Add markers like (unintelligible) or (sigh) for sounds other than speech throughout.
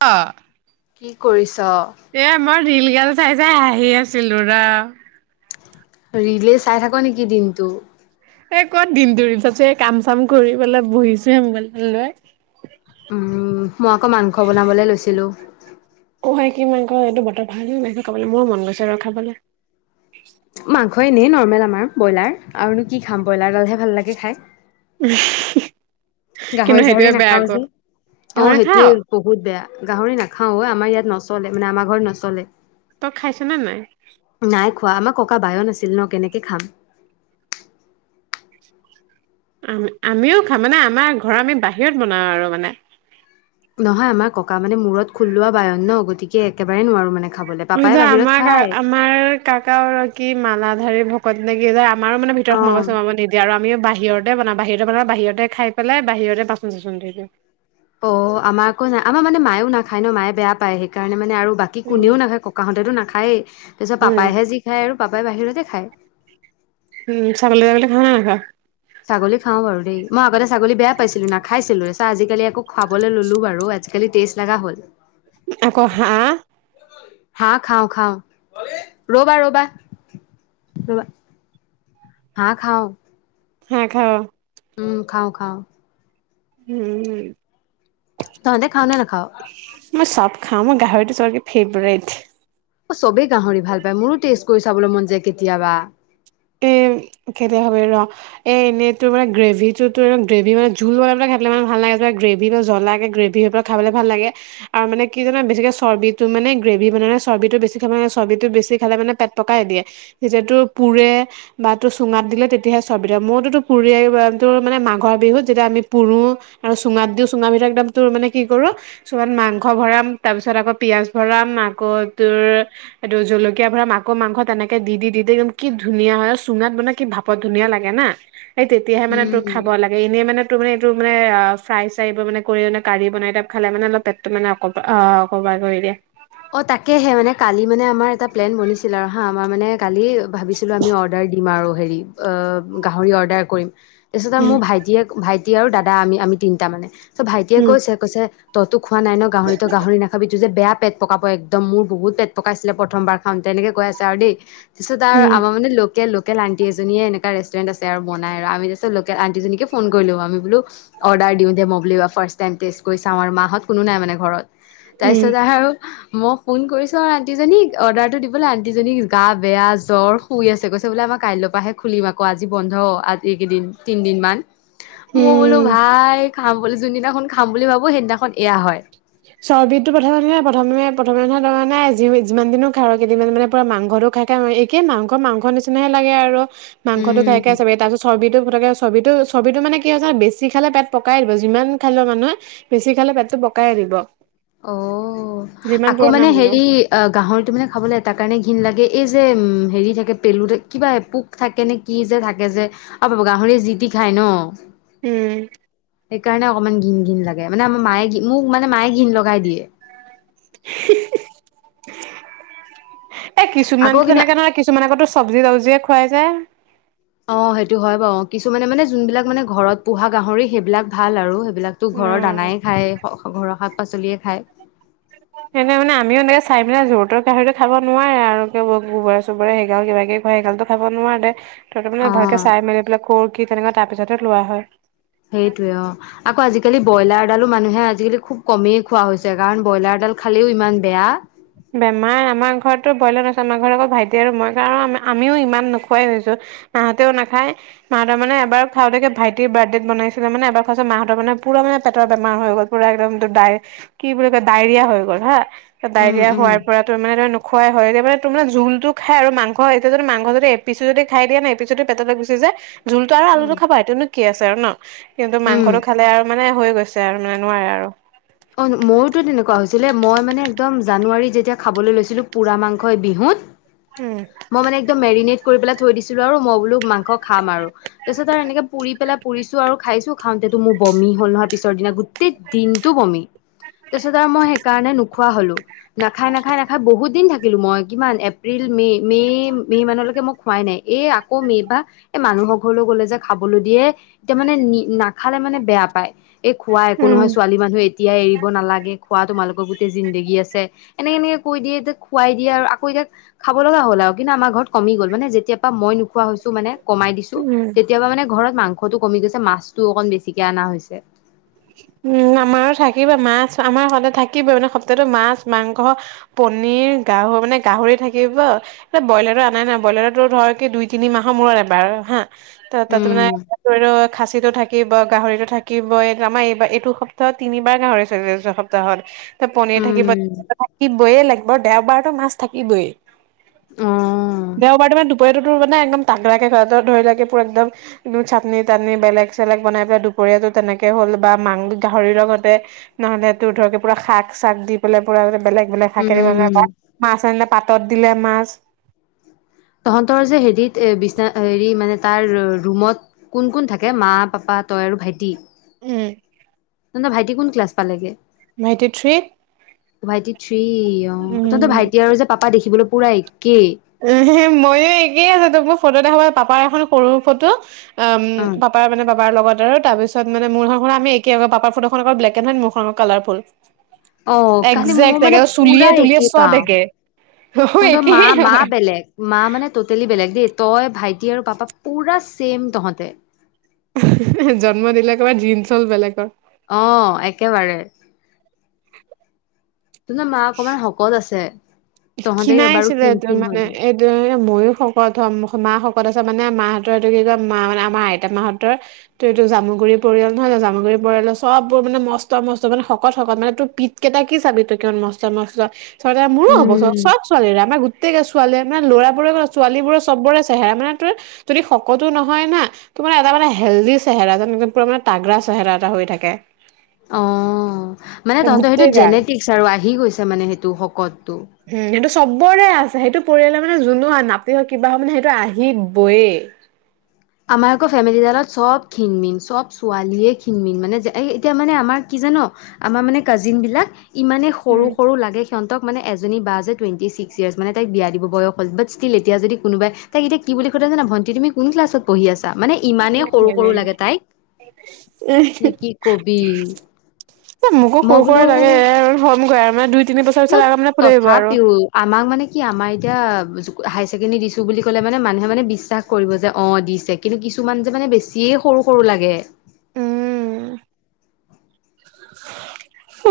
অ,। কি কৰিছ? এয়া মই ৰিল গাল চাই চাই হাঁহি আছিলো ৰ। ৰিলে চাই থাক নেকি দিনটো? এই ক'ত দিনটো ৰিল চাইছোঁ। এই কাম-চাম কৰি পেলাই বহিছোহে মোবাইলটো লৈ। উম, মই আকৌ মাংস বনাবলৈ লৈছিলোঁ। অ', হয়, কি মাংস কয়? এইটো বতৰ ভাল হ'লে খাব লাগিব। মোৰো মন গৈছে ৰ' খাবলৈ। মাংস এনেই নৰ্মেল আমাৰ ব্ৰইলাৰ, আৰুনো কি খাম ব্ৰইলাৰতহে ভাল লাগে খাই। (unintelligible) কিন্তু গাহৰি-চাহৰি সেইটোৱে বেয়া নাখাওঁ আকৌ। যে। তই অ', নাখাৱ? সেইটোয়ে। বহুত বেয়া। গাহৰি নাখাওঁ অ' আমাৰ ইয়াত নচলে, মানে আমাৰ ঘৰত নচলে। তই খাইছ নে নাই? নাই খোৱা। আমাৰ ককা বায়ন আছিল ন, কেনেকে খাম? আ-আমিও খাম, মানে আমাৰ ঘৰ আমি বাহিৰত বনাওঁ আৰু মানে। নহয়, আমাৰ ককা মানে মূৰত খোললোৱা বায়ন ন, গতিকে একেবাৰে নোৱাৰো মানে খাবলৈ। পাপাই যে বাহিৰত আমাৰ খায়। আমাৰ ককাগৰাকী মালাধাৰী ভকত নে কি কয়। আমাৰ মানে ভিতৰত অ', সোমাব-চোমাব নিদিয়ে। এতিয়া আৰু আমি বাহিৰতে বনাওঁ। বাহিৰতে খাই পেলাই বাহিৰতে বাচন-চাচন ধুই দিওঁ। অ', আমাৰ আকৌ নাই, আমাৰ মানে মায়েও নাখায় ন, মায়ে বেয়া পায়। সেইকাৰণে মানে আৰু বাকী বাকী উম, কোনেও নাখায়। ককাহতেতো নাখায়েই, তাৰপিছত, উম। পাপাইহে যি খায় আৰু পাপাই বাহিৰতে খায়। উম, ছাগলী-তাগলি খা নে নাখা? ছাগলী খাওঁ বাৰু দেই। মই আগতে ছাগলী বেয়া পাইছিলোঁ, নাখাইছিলোয়েই চ, আজিকালি আকৌ খাবলৈ ললো বাৰু আজি কালি টেষ্ট লগা হ'ল। আকৌ হাঁহ? হাঁহ খাওঁ, খাওঁ। ৰ'বা ৰ'বা। ৰ'বা, হাঁহ খাওঁ। হাঁহ খাৱ? উম, খাওঁ, খাওঁ। উম। তহঁতে খাৱ নে নেখাৱ? মই চব খাওঁ, মোৰ গাহৰিটো চবতকে ফেভৰেট। অ', চবেই গাহৰি ভাল পায়। মোৰো টেষ্ট কৰি চাবলৈ মন যায় কেতিয়াবা। এ, কেতিয়া খাবি ৰ'হ? এ, এনেই তোৰ মানে গ্ৰেভিটো, তোৰ গ্ৰেভি মানে, জোল বনাই পেলাই খাই পেলাই মানে ভাল নালাগে। এইবিলাক গ্ৰেভি বা জ্বলাকে গ্ৰেভি পুৰা খাবলৈ ভাল লাগে। আৰু মানে কি জানা, বেছিকে চৰ্বিটো মানে, গ্ৰেভি বনালে চৰ্বিটো বেছি খাব নালাগে। চৰ্বিটো বেছি খালে মানে পেট পকাই দিয়ে। যিহেতু পুৰে বা এইতো চুঙাত দিলে তেতিয়াহে চৰ্বিতো খাওঁ। মোৰতোটো পুৰি, এ, ব তোৰ মানে মাঘৰ বিহুত যেতিয়া আমি পুৰো আৰু চুঙাত দিওঁ। চুঙাগিতাৰ ভিতৰত তোৰ মানে কি কৰোঁ, চুঙাত মাংস ভৰাওঁ তাৰপিছত আকৌ পিয়াঁজ ভৰাম, আকৌ তোৰ পি এইটো জলকীয়া ভৰাম, আকৌ মাংস। তেনেকে দি-দি-দি-দি একদম কি ধুনীয়া ধুনীয়া হয়, আৰু চুঙাত বনাই কি ভাপত ধুনীয়া লাগে না, এই তেতিয়াহে মানে তোৰ উম খাব খাব লাগে, এনেই মানে তোৰ মানে এইটো মানে আ, ফ্ৰাই-চ্ৰাই মানে, কাৰি বনাই মানে খালে মানে অলপ পেট ত' মানে অকব অ' কভাৰ কৰি দিয়ে। অ', তাকেহে, মানে কালি মানে আমাৰ এটা প্লেন বনিছিল আৰু হা, আমাৰ মানে কালি ভাবিছিলোঁ আমি অৰ্ডাৰ দিম আৰু, হেৰি, অ, গাহৰি অৰ্ডাৰ কৰিম। কালি তাৰপিছত আৰু উম, মোৰ ভাইটিয়ে, ভাইটি আৰু দাদা আমি-আমি তিনিটা মানে, ত ভাইটিয়ে উম, কৈছে-কৈছে তইটো খোৱা নাই ন' গাহৰিতো, গাহৰি নাখাবি, এইটো যে বেয়া পেট পকাব একদম, মোৰ বহুত পেট পকাইছিলে, প্ৰথমবাৰ খাওঁতে, তেনেকে কৈ আছে আৰু দেই। পিছত আৰু, উম, আমাৰ মানে লোকেল লোকেল আণ্টি এজনীয়ে এনেকুৱা ৰেষ্টুৰেণ্ট আছে আৰু বনাই আৰু মিষ্ট লোকেল আণ্টিজনীক ফোন কৰিলো। আমি বোলো অৰ্ডাৰ দিওঁ দে, মই বুলো এইবাৰ ফ্ৰাষ্ট টাইম টেষ্ট কৰি চাওঁ আৰু মাহত কোনো নাই মানে ঘৰত, তাৰপিছত উম, আৰু মই ফোন কৰিছো আৰু আণ্টিজনীক, অৰ্ডাৰটো দিবলৈ, আণ্টিজনীৰ গা বেয়া জ্বৰ শুই আছে। কৈছে, আমাৰ কাইলৈ পৰাহে খুলিম আকৌ, আজি বন্ধ, আজি এই কেইদিন তিনিদিনমান। মই বোলো উম। ভাই, খাম বুলি, যোনদিনাখন খাম বুলি ভাবো সেইদিনাখন এয়া হয়। (unintelligible) খাই, খাই, একে মাংস- মাংস নিচিনাহে লাগে আৰু, মাংসতো উম। খাই-খাই, চাবে তাৰপিছত চৰ্বিটো পটকে, চৰ্বিটো-চৰ্বিটো মানে কি হৈছে, বেছি খালে পেট পকাই দিব, যিমান খালেই মানুহে বেছি খালে পেটটো পকাই দিব। অহ, যিমান আকৌ পুৰণা মানে হ'লেও হেৰি গাহৰিটো মানে খাবলৈ এটাৰ কাৰণে ঘিণ লাগে, এই যে হেৰি থাকে, পেলু কিবা পোক থাকে নে কি যে থাকে যে। অ, (unintelligible) গাহৰি জি টি খাই ন! উম। সেইকাৰণে অকণমান ঘিন-ঘিন লাগে, মানে আমাৰ মায়ে মোক মানে মায়ে ঘিন লগাই দিয়ে। এ, আকৌ কিছুমান কিন্তু তেনেকােৱা নহয়। কিছুমান আকৌ টোৰ চব্জি-তাবজিয়ে খুৱাই যে। অ, সেইটো হয় বাৰু! কিছুমানে মানে, যোনবিলাক মানে ঘৰত পোহা গাহৰি, সেইবিলাক ভাল আৰু সেইবিলাক তো ঘৰৰ উম দানাই খায়। ঘৰৰ শাক-পাচলিয়ে খায়। সেনে মানে আমিও, এনেকে চাই পেলাই যৰ-তৰ গাহৰি খাব নোৱাৰে আৰু, গোবৰে-চোবৰে সেই কিবা-কিবি হয়, এগাল খাব নোৱাৰাৰে, তাতে অ মানে ভালকে চাই-মেলি পেলাই কৰ কি হয়, তেনেকুৱা তাৰ পিছতে লোৱা হয়। সেইটোৱে, অ। আকৌ আজিকালি ব্ৰইলাৰডালো মানুহে আজিকালি খুব কমেই খোৱা হৈছে, কাৰণ ব্ৰইলাৰডাল খালেও ইমান বেয়া। বেমাৰ, আমাৰ ঘৰতটো ব্ৰইলাৰ নাখাই, আমাৰ ঘৰত আকৌ ভাইটি আৰু মই খাওঁ, আমিও ইমান নোখোৱাই হৈছো। মাহঁতেও নাখায়। মাহতৰ মানে এবাৰ খাওঁতে, ভাইটিৰ বাৰ্থডেত বনাইছিলে মানে, এবাৰ খাওঁতে মাহতৰ মানে পুৰা মানে পেটৰ বেমাৰ হৈ গ'ল। পুৰা একদম ডায় কি বুলি কয়, ডাইেৰিয়া হৈ গ'ল হা। তাৰপিছত উম ডাইেৰিয়া উম খোৱাৰ পৰা তোৰ মানে নোখুৱাই হয়। এতিয়া মানে তোৰ মানে জোলটো খাই আৰু মাংস এতিয়া মাংস যদি এপিছো যদি খাই দিয়া নাই, এপিচ যদি পেটতে গুচি যায়, জোলটো আৰু উম আলুটো খাব পাৰে, সেইটো নো কি আছে আৰু ন! কিন্তু উম। মাংসটো খালে আৰু মানে হৈ গৈছে আৰু, মানে নোৱাৰে আৰু। (inaudible) অঁ, মইওটো তেনেকুৱা হৈছিলে। মই মানে একদম জানুৱাৰীত যেতিয়া খাবলৈ লৈছিলোঁ, পুৰা মাংসই বিহুত। (inaudible) উম। মই মানে একদম মেৰিনেট কৰি পেলাই থৈ দিছিলো আৰু মই বোলো মাংস খাম আৰু। তাৰ পিছত আৰু এনেকে পুৰি পেলাই পুৰিছো আৰু খাইছো খাওঁতেতো মোৰ বমি হ'ল নহয়, পিছৰ দিনা গোটেই দিনটো বমি। তাৰপিছত আৰু মই সেইকাৰণে নোখোৱা হ'লো, নাখায়-নাখায়-নাখায় বহুত দিন থাকি লো মই কিমান এপ্ৰিল, মে', মে', মে' মানলৈকে মই খোৱাই নাই, এই আকৌ মে'ৰ পৰা এ, মানুহৰ ঘৰলৈ গ'লে যে খাবলৈ দিয়ে, এতিয়া মানে নি নাখালে মানে বেয়া পায়, এই খোৱা একো উম নহয় ছোৱালী মানুহে এতিয়াই এৰিব নালাগে, খোৱাটো তোমালোকৰ গোটেই জিন্দেগী আছে। এনেকে-এনেকে কৈ দিয়ে যে, খুৱাই দিয়ে আৰু আকৌ এতিয়া খাব লগা হ'ল আৰু, কিন্তু আমাৰ ঘৰত কমি গ'ল, মানে যেতিয় পৰা মই নোখোৱা হৈছো মানে কমাই দিছো, উম। তেতিয়াৰ পৰা মানে ঘৰত মাংসটো কমি গৈছে, মাছটো অকণমান বেছিকে অনা হৈছে। উম, আমাৰো থাকিবই মাছ আমাৰ সদায় থাকিব মানে সপ্তাহটোত মাছ মাংস পনিৰ, গাহ মানে গাহৰি থাকিব। এ ব্ৰইলাৰটো আনাই নহয় ব্ৰইলাৰটো তোৰ ধৰ দুই তিনি মাহৰ মূৰত এবাৰ হা। ত' তাত মানে উম খাচীটো থাকিব, গাহৰিটো থাকিব, এই আমাৰ এইবাৰ এইটো সপ্তা হত তিনিবাৰ গাহৰি (unintelligible) এইটো সপ্তাহত। ত' পনিৰ থাকিব, উম থাকিবই লাগিব দেওবাৰতো মাছ থাকিবই। অ দেওবাৰটো মানে দুপৰীয়টো তোৰ মানে একদম তাগৰা কে কৰে তোৰ ধৰি ল' একে পুৰা একদম চাটনি-তাটনি বেলেগ-চেলেগ বনাই পেলাই দুপৰীয়াটো তেনেকে হ'ল বা মাং গাহৰিৰ লগতে নহ'লে তোৰ ধৰক পুৰা শাক-চাক দি বেলেগ পুৰা বেলেগ বেলেগ শাকেৰে (unintelligible) উম মাছ আনিলে পাতত দিলে মাছ। তহঁতৰ যে হেৰিত এ বিছনা হেৰি মানে তাৰ ৰুমত কোন কোন থাকে মা-পাপা, তই আৰু ভাইটি? উম। তহঁতৰ ভাইটি কোন ক্লাছ পালেগে? ভাইটি থ্ৰী। ভাইটি থ্ৰী, অ', তহঁতৰ উম ভাইটি আৰু যে পাপা দেখিবলৈ পুৰা একেই। উ, মইও একেই আছোঁ তোক মই ফটো দেখাব পাপাৰ এখন সৰু ফটো। উম, অ পাপাৰ মানে পাপাৰ লগত আৰু তাৰপিছ মানে (unintelligible) আমি একে পাপাৰ ফটোখন আকৌ ব্লেক এণ্ড হোৱাইত মোৰখন কালাৰফুল। অ কালি মোৰ একজেক্ট মানে পুৰা চুলিয়ে-তুলিয়ে একেই চব পাওঁ একে, অ', তহঁতৰ মা একেই মা হয়। বেলেগ মা মানে ট'টেলি বেলেগ দেই তই, ভাইটি আৰু পাপা পুৰা ছেম তহঁতে। জন্ম দিলে ক'বাৰ জিন্ছ হ'ল বেলেগৰ। অ', একেবাৰে। তহঁতৰ মা অকণমান শকত আছে। তহঁতে বাৰু খিনাইছিলে ক্ষীণ এইটো ক্ষীণ মানে হলি সেইটোয়ে মইও শকত হ'ম, মা শকত আছে মানে মাহঁতৰ এইটো কি কয় মানে আমাৰ মা আইতা মাহঁতৰ আমাৰ তই এইটো জামুগুৰি পৰিয়াল নহয় জানো, জামুগুৰি পৰিয়ালৰ চববোৰ মানে মস্ত মস্ত মানে শকত শকত মানে তোৰ পি ত কেইটা কি চাবি তই কিমান মস্ত মস্ত মোৰো হ'ব (unintelligible) উম ছোৱালীৰে আমাৰ গোটেই ছোৱালী মানে ল'ৰাবোৰে ছোৱালীৰে চব বৰে চেহেৰা মানে তোৰ যদি শকতো নহয় না তোৰ মানে এটা মানে হেল্ডি চেহেৰা যেন একদম পুৰা মানে তাগৰা চেহেৰা এটা হৈ থাকে। অ', মানে তহতৰ সেইটো গোটেই গাল। জেনেটিক্স আৰু আহি গৈছে মানে সেইটো শকতটো। উম, সেইটো চবৰে আছে সেইটো পৰিয়ালে মানে যোনো নাতি হওক কিবা হওক মানে সেইটো আহিবয়েই। আমাৰ আকৌ ফেমিলিডালত চব খিণমিন চব ছোৱালীয়ে খিণমিন মানে এই এতিয়া মানে আমাৰ কি জান আমাৰ মানে কাজিন বিলাক ইমানে উম, সৰু সৰু লাগে। সিহঁতক মানে এজনী বা আছে টুৱেণ্টি ছিক্ ইয়াৰছ মানে তাইক বিয়া দিব বয়স হ'ল বাট ষ্টিল এতিয়া যদি কোনোবাই তাইক এতিয়া কি বুলি সুধে জান ভণ্টি তুমি কোন ক্লাছত পঢ়ি আছা? মানে ইমানেই সৰু- সৰু লাগে তাইক নে কি কবি? এ মোকো মই সৰু সৰু বোলো লাগে হ'ম গৈ আৰু মানে দুই তিনি বছৰ ন পিছত আগ মানে (unintelligible) আহিব আৰু? তথাপিও আমাক মানে কি আমাৰ এতিয়া হায়াৰ ছেকেণ্ডেৰী দিছো বুলি ক'লে মানে মানুহে মানে বিশ্বাস কৰিব যে অ', দিছে। কিন্তু কিছুমান যে মানে বেছিয়ে সৰু সৰু লাগে।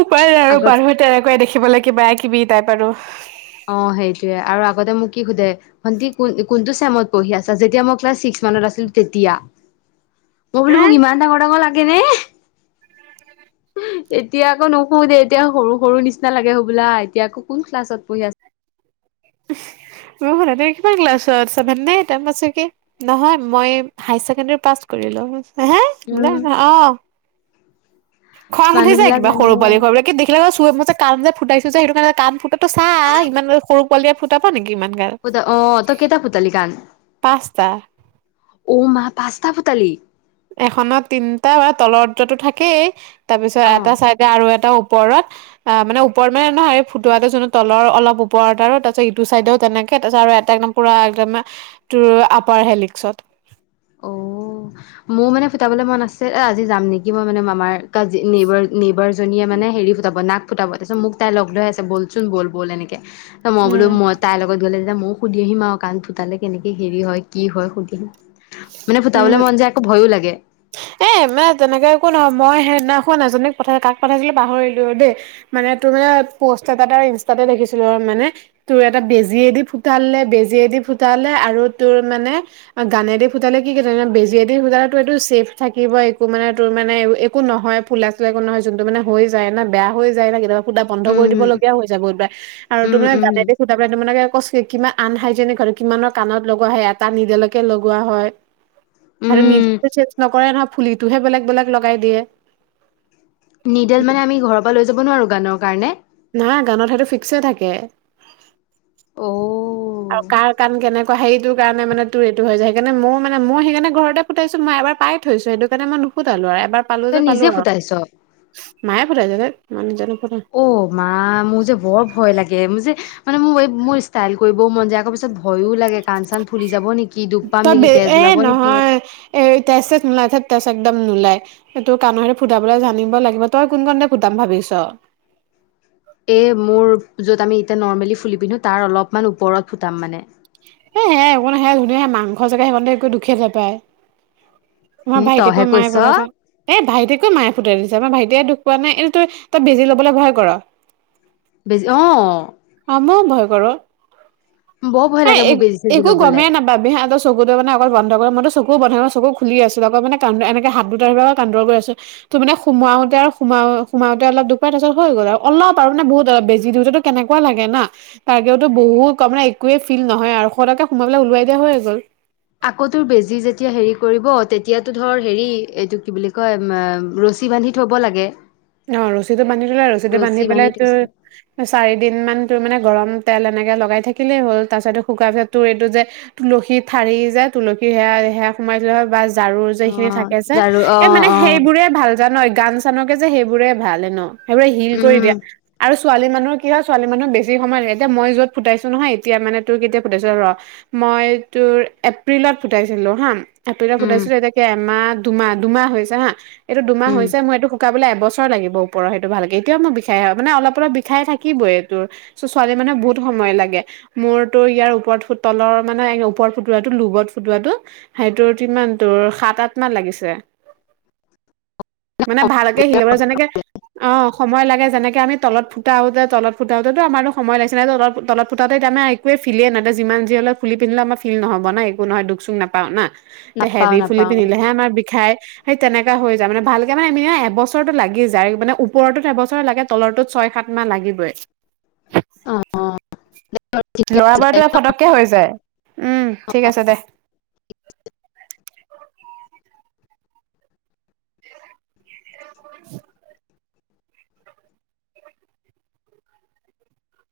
উপায় নাই আৰু আগত মানুহ তেনেকুৱাই দেখিবলৈ কিবা কিবি তাইপ আৰু। অ', সেইটোয়ে আৰু আগতে মোক কি সোধে? ভন্টি কোনত ছেমত পঢ়ি আছা? যেতিয়া মই ক্লাছ ছিক্স মানত আছিলো তেতিয়া। মই বোলো মোক ইমান ডাঙৰ ডাঙৰ লাগে নে? এতিয়া আকৌ নুশুদে এতিয়া সৰু-সৰু নিচিনা লাগে হ'বলা এতিয়া কোনটো ক্লাচ পঢ়ি আছা। মোহ'ল (inaudible) কোন ক্লাচত আছা চেভেন নে এটা (unintelligible) নহয় মই হাই ছেকেণ্ডাৰী পাছ কৰিলো। হেঁ-হে, উম অঁ',। খং উঠি মানুহ যায় বিলাক কিবা মানে সৰু পোৱালি দেখি থাকে। (unintelligible) যে কাণ যে ফুটাইো যে সেইটো কাৰণে কাণ ফুটাটো চাই ইমান সৰু পোৱালিয়ে ফুটাব পাৰে নেকি ইমান গাল। অঁ', তই কেইটা ফুতালি কাণ? পাঁচটা অ' মা পাঁচটা ফুতালি। এখনত তিনটা বা তলত টো থাকেই তাৰপিছত অ এটা আৰু এটা ওপৰত- আঁহ', মানে ওপৰত মানে নহয়, এই ফুটোৱা এটা যোনটো তলৰ অলপ ওপৰত আৰু তাৰপিছত ইটো চাইডেও তেনেকে তাৰপাছত আৰু এটা একদম - পুৰা একদম মানে তোৰ আপাৰ হে লিপচত। অ', মোৰ মানে ফুটাবলৈ মন আছে, এ' আজি যাম নেকি মই মানে মামাৰ ঘৰত। কাজ নেবাৰ-নেবাৰজনীয়ে মানে হেৰি নাক ফুতাব। ফুটাবতে মোক তাই লগ ধৰি আছে বলচোন বল-বল এনেকে ত' মই বোল উম মই তাই লগত গ'লে- এতিয়া ময়ও সুধি আহিম আৰু কাণ ফুটালে কেনেকে হেৰি হয় কি হয় সুধিম। মানে উম ফুতাবলে মন যায় ভয়ও লাগে। এ' মানে তেনেকে একো নহয় মই সেইদিনা এাজনীক পঠাই চিলো কাক পঠাইছিলো পাহৰিলো দেই। মানে তোৰ মানে পষ্ট এটাত ইনষ্টাতে দেখিছিলো মানে। তোৰ এটা বেজিয়ে দি ফুটালে, বেজীয়ে দি ফুটালে আৰু তোৰ মানে- গানেদি ফুটালে, কি বেজিয়ে দি ফুটালে টো এইটো চেফ- থাকিবই, একো মানে তোৰ মানে একো নহয় ফুলা-চুলা একো নহয় যোনটো মানে হৈ যায় না, বেয়া হৈ যায় না কেতিয়াবা। ফুটা বন্ধ কৰি দিব উম লগিয়া হৈ যাব বহুতবাৰ। আৰু উম তুমি উম গানেদি সুধা পেলাই তোমে ক কিমান আনহাইজেনিক কিমানৰ কাণত লগোৱা হয় নিদেলকে লগোৱা হয়। আৰু- উম চেজ নকৰে নহয় ফুলিটোহে বেলেগ বেলেগ লগাই দিয়ে। নিডেল মানে আমি ঘৰৰ পৰা লৈ যাব নোৱাৰো গানৰ কাৰণে। নাই গানত সেইটো ফিক্স হৈ থাকে। অ'। আৰু কাৰ কাণ কেনেকুৱা সেইটো কাৰণে মানে তোৰ এইটো হৈ যায়, সেইকাৰণে মোৰ মানে মোৰ সেইকাৰণে ঘৰতে - সেইটো পাই থৈছো সেইটো কাৰণে মই নোফোটালো। আৰু পালো তই যে, নিজে পালো আৰু, ফুটাইছ মায়ে ফুতাইছে মই নিজে নুফুতাও। অ' মা মোৰ যে বৰ ভয় লাগে। মানে মোৰ ষ্টাইল কৰিবও মন যায আকৌ পিছত ভয়ো লাগে। কাণ-চাণ ফুলি যাব নেকি, তেজ ওলাব নেকি, দুখ পাম নেকি, তেজ ওলাব নেকি। এই তেজ-চেজ নোলাই একদম নোলাই। এইটোৰ কাণৰহে ফুটাবলৈ জানিব লাগিব। তই কোন-কোনখন কাণত ফুটাম বুলি ভাবিছ? এই মোৰ য'ত আমি এতিয়া নৰ্মেলি ফুলি পিন্ধো তাৰ অলপমান ওপৰত ফুটাম মানে। সেইশসেয়া একো সেয়া ধুনীয়াে মাংস জেগা সিমান একো দুখেয়েই নেপায়। আমাৰ এ তইহে ভাইটিকো মায়ে কৈছ ফুটাইছে। এ' ভাইটিকেো মায়ে ফুটাই দিছে, আমাৰ ভাইটিয়ে দুখ পোৱা নাই। এইটো তই-তই বেজি ল'বলৈ ভয় ক'ৰ? অঁ'। অঁ' মইও বহুত ভয় কৰোঁ। বৰ ভয় লাগে মোৰ বেজি-চেজি ল'বলে। বাবেহে চকুটো মানে অকল বন্ধ কৰে মইতো চকু বন্ধ, চকু খুলি আছিলো আক' মানে এনেকে হাত দুটাৰ পৰা আ কান্দৰ কৰি আছে। তো মানে সোমাওঁতে আৰু সোমাওঁতে অলপ দুুখ পাই তাৰপিছত হৈ গ'ল। অলপ আৰু মানে বহুত বেজি দিওঁতো- কেনেকুৱা লাগে না' তাৰগেওতো বহুত ক' মানে একোৱে- ফিল নহয় আৰু ফটককে সোমোৱাই ওলাই দিয়া হৈ গ'ল। আকৌ তোৰ বেজি যেতিয়া হেৰি কৰিব তেতিয়াতো ধৰ এইটো কি বুলি কয়‌‌ চি বান্ধি থ'ব লাগে অ ৰছীটো বান্ধি থলে ৰছীটো ৰছী বান্ধি পেলে তো থৈছে চাৰি দিন মান তোৰ মানে গৰম তেল এনেকে লগাই থাকিলেই হ'ল তাৰপিছতো শুকাৰ পিছত তোৰ এইটো যে তুলসী ঠাৰি যে তুলসী সেয়া সেয়া সোমাই থলে হয় বা ঝাৰুৰ যে সেখিনি অ' থাকে যে জাৰু এ অ' মানে অ' সেইবোৰে ভাল জান গান চানকে যে সেইবোৰে ভাল এনেও সেইবোৰে হিল কৰি উম দিয়া আৰু ছোৱালী মানুহৰ কি হয় ছোৱালী মানুহ বেছি সময় লাগে এতিয়াই যত ফুটাইছো নহয় এতিয়া মানে তোৰ কেতিয়া ফুটাইছো ৰ মই তোৰ এপ্ৰিলত ফুটাইছিলো হা এপ্ৰিলত উম ফুটাইছিলো এতিয়া কে এমাহ দুমাহ দুমাহ হৈছে হা এইটো দুমাহ উম হৈছে মই এইটো শুকাবলে এবছৰ লাগিব ওপৰ সেইটো ভালকে এতিয়া মোৰ বিষাই মানে অলপ অলপ বিষাই থাকিবই এইটো চ' ছোৱালী মানে বহুত সময় লাগে মোৰ তোৰ ইয়াৰ ওপৰত ফুট তলৰ মানে ওপৰত ফুটোৱাটো লোবত ফুটোৱাটো সেইটোৰ কিমান তোৰ সাত আঠ মান লাগিছে (unintelligible) মানে ভালকে সিলাবা যেনেকে অ সময় লাগে যেনেকে আমি তলত ফুটাওতে তলত ফুটাওতেটো আমাৰো সময় লাগিছে নাই তল তলত ফুটাতে এতা আমি একোৱে ফিলে না তই যিমান যি হলেও ফুলি পিন্ধিলে আমাৰ ফিল নহব না একো নহয় দুখ চুখ নাপাওঁ না তে নাপাওঁ হেভভি ফুলি নাপাওঁ পিন্ধিলেহে আমাৰ বিষাই সেই তেনেকা হৈ যায় মানে ভালকে মানে আমি ন এবছ ছৰটো লাগি যায় মানে ওপৰতো এবছৰ লাগে তলৰটোত ছয় সাত মাহ লাগিবই অ লৰা বোৰৰটো ফটককে হৈ যায় উম ঠিক আছে দে (unintelligible)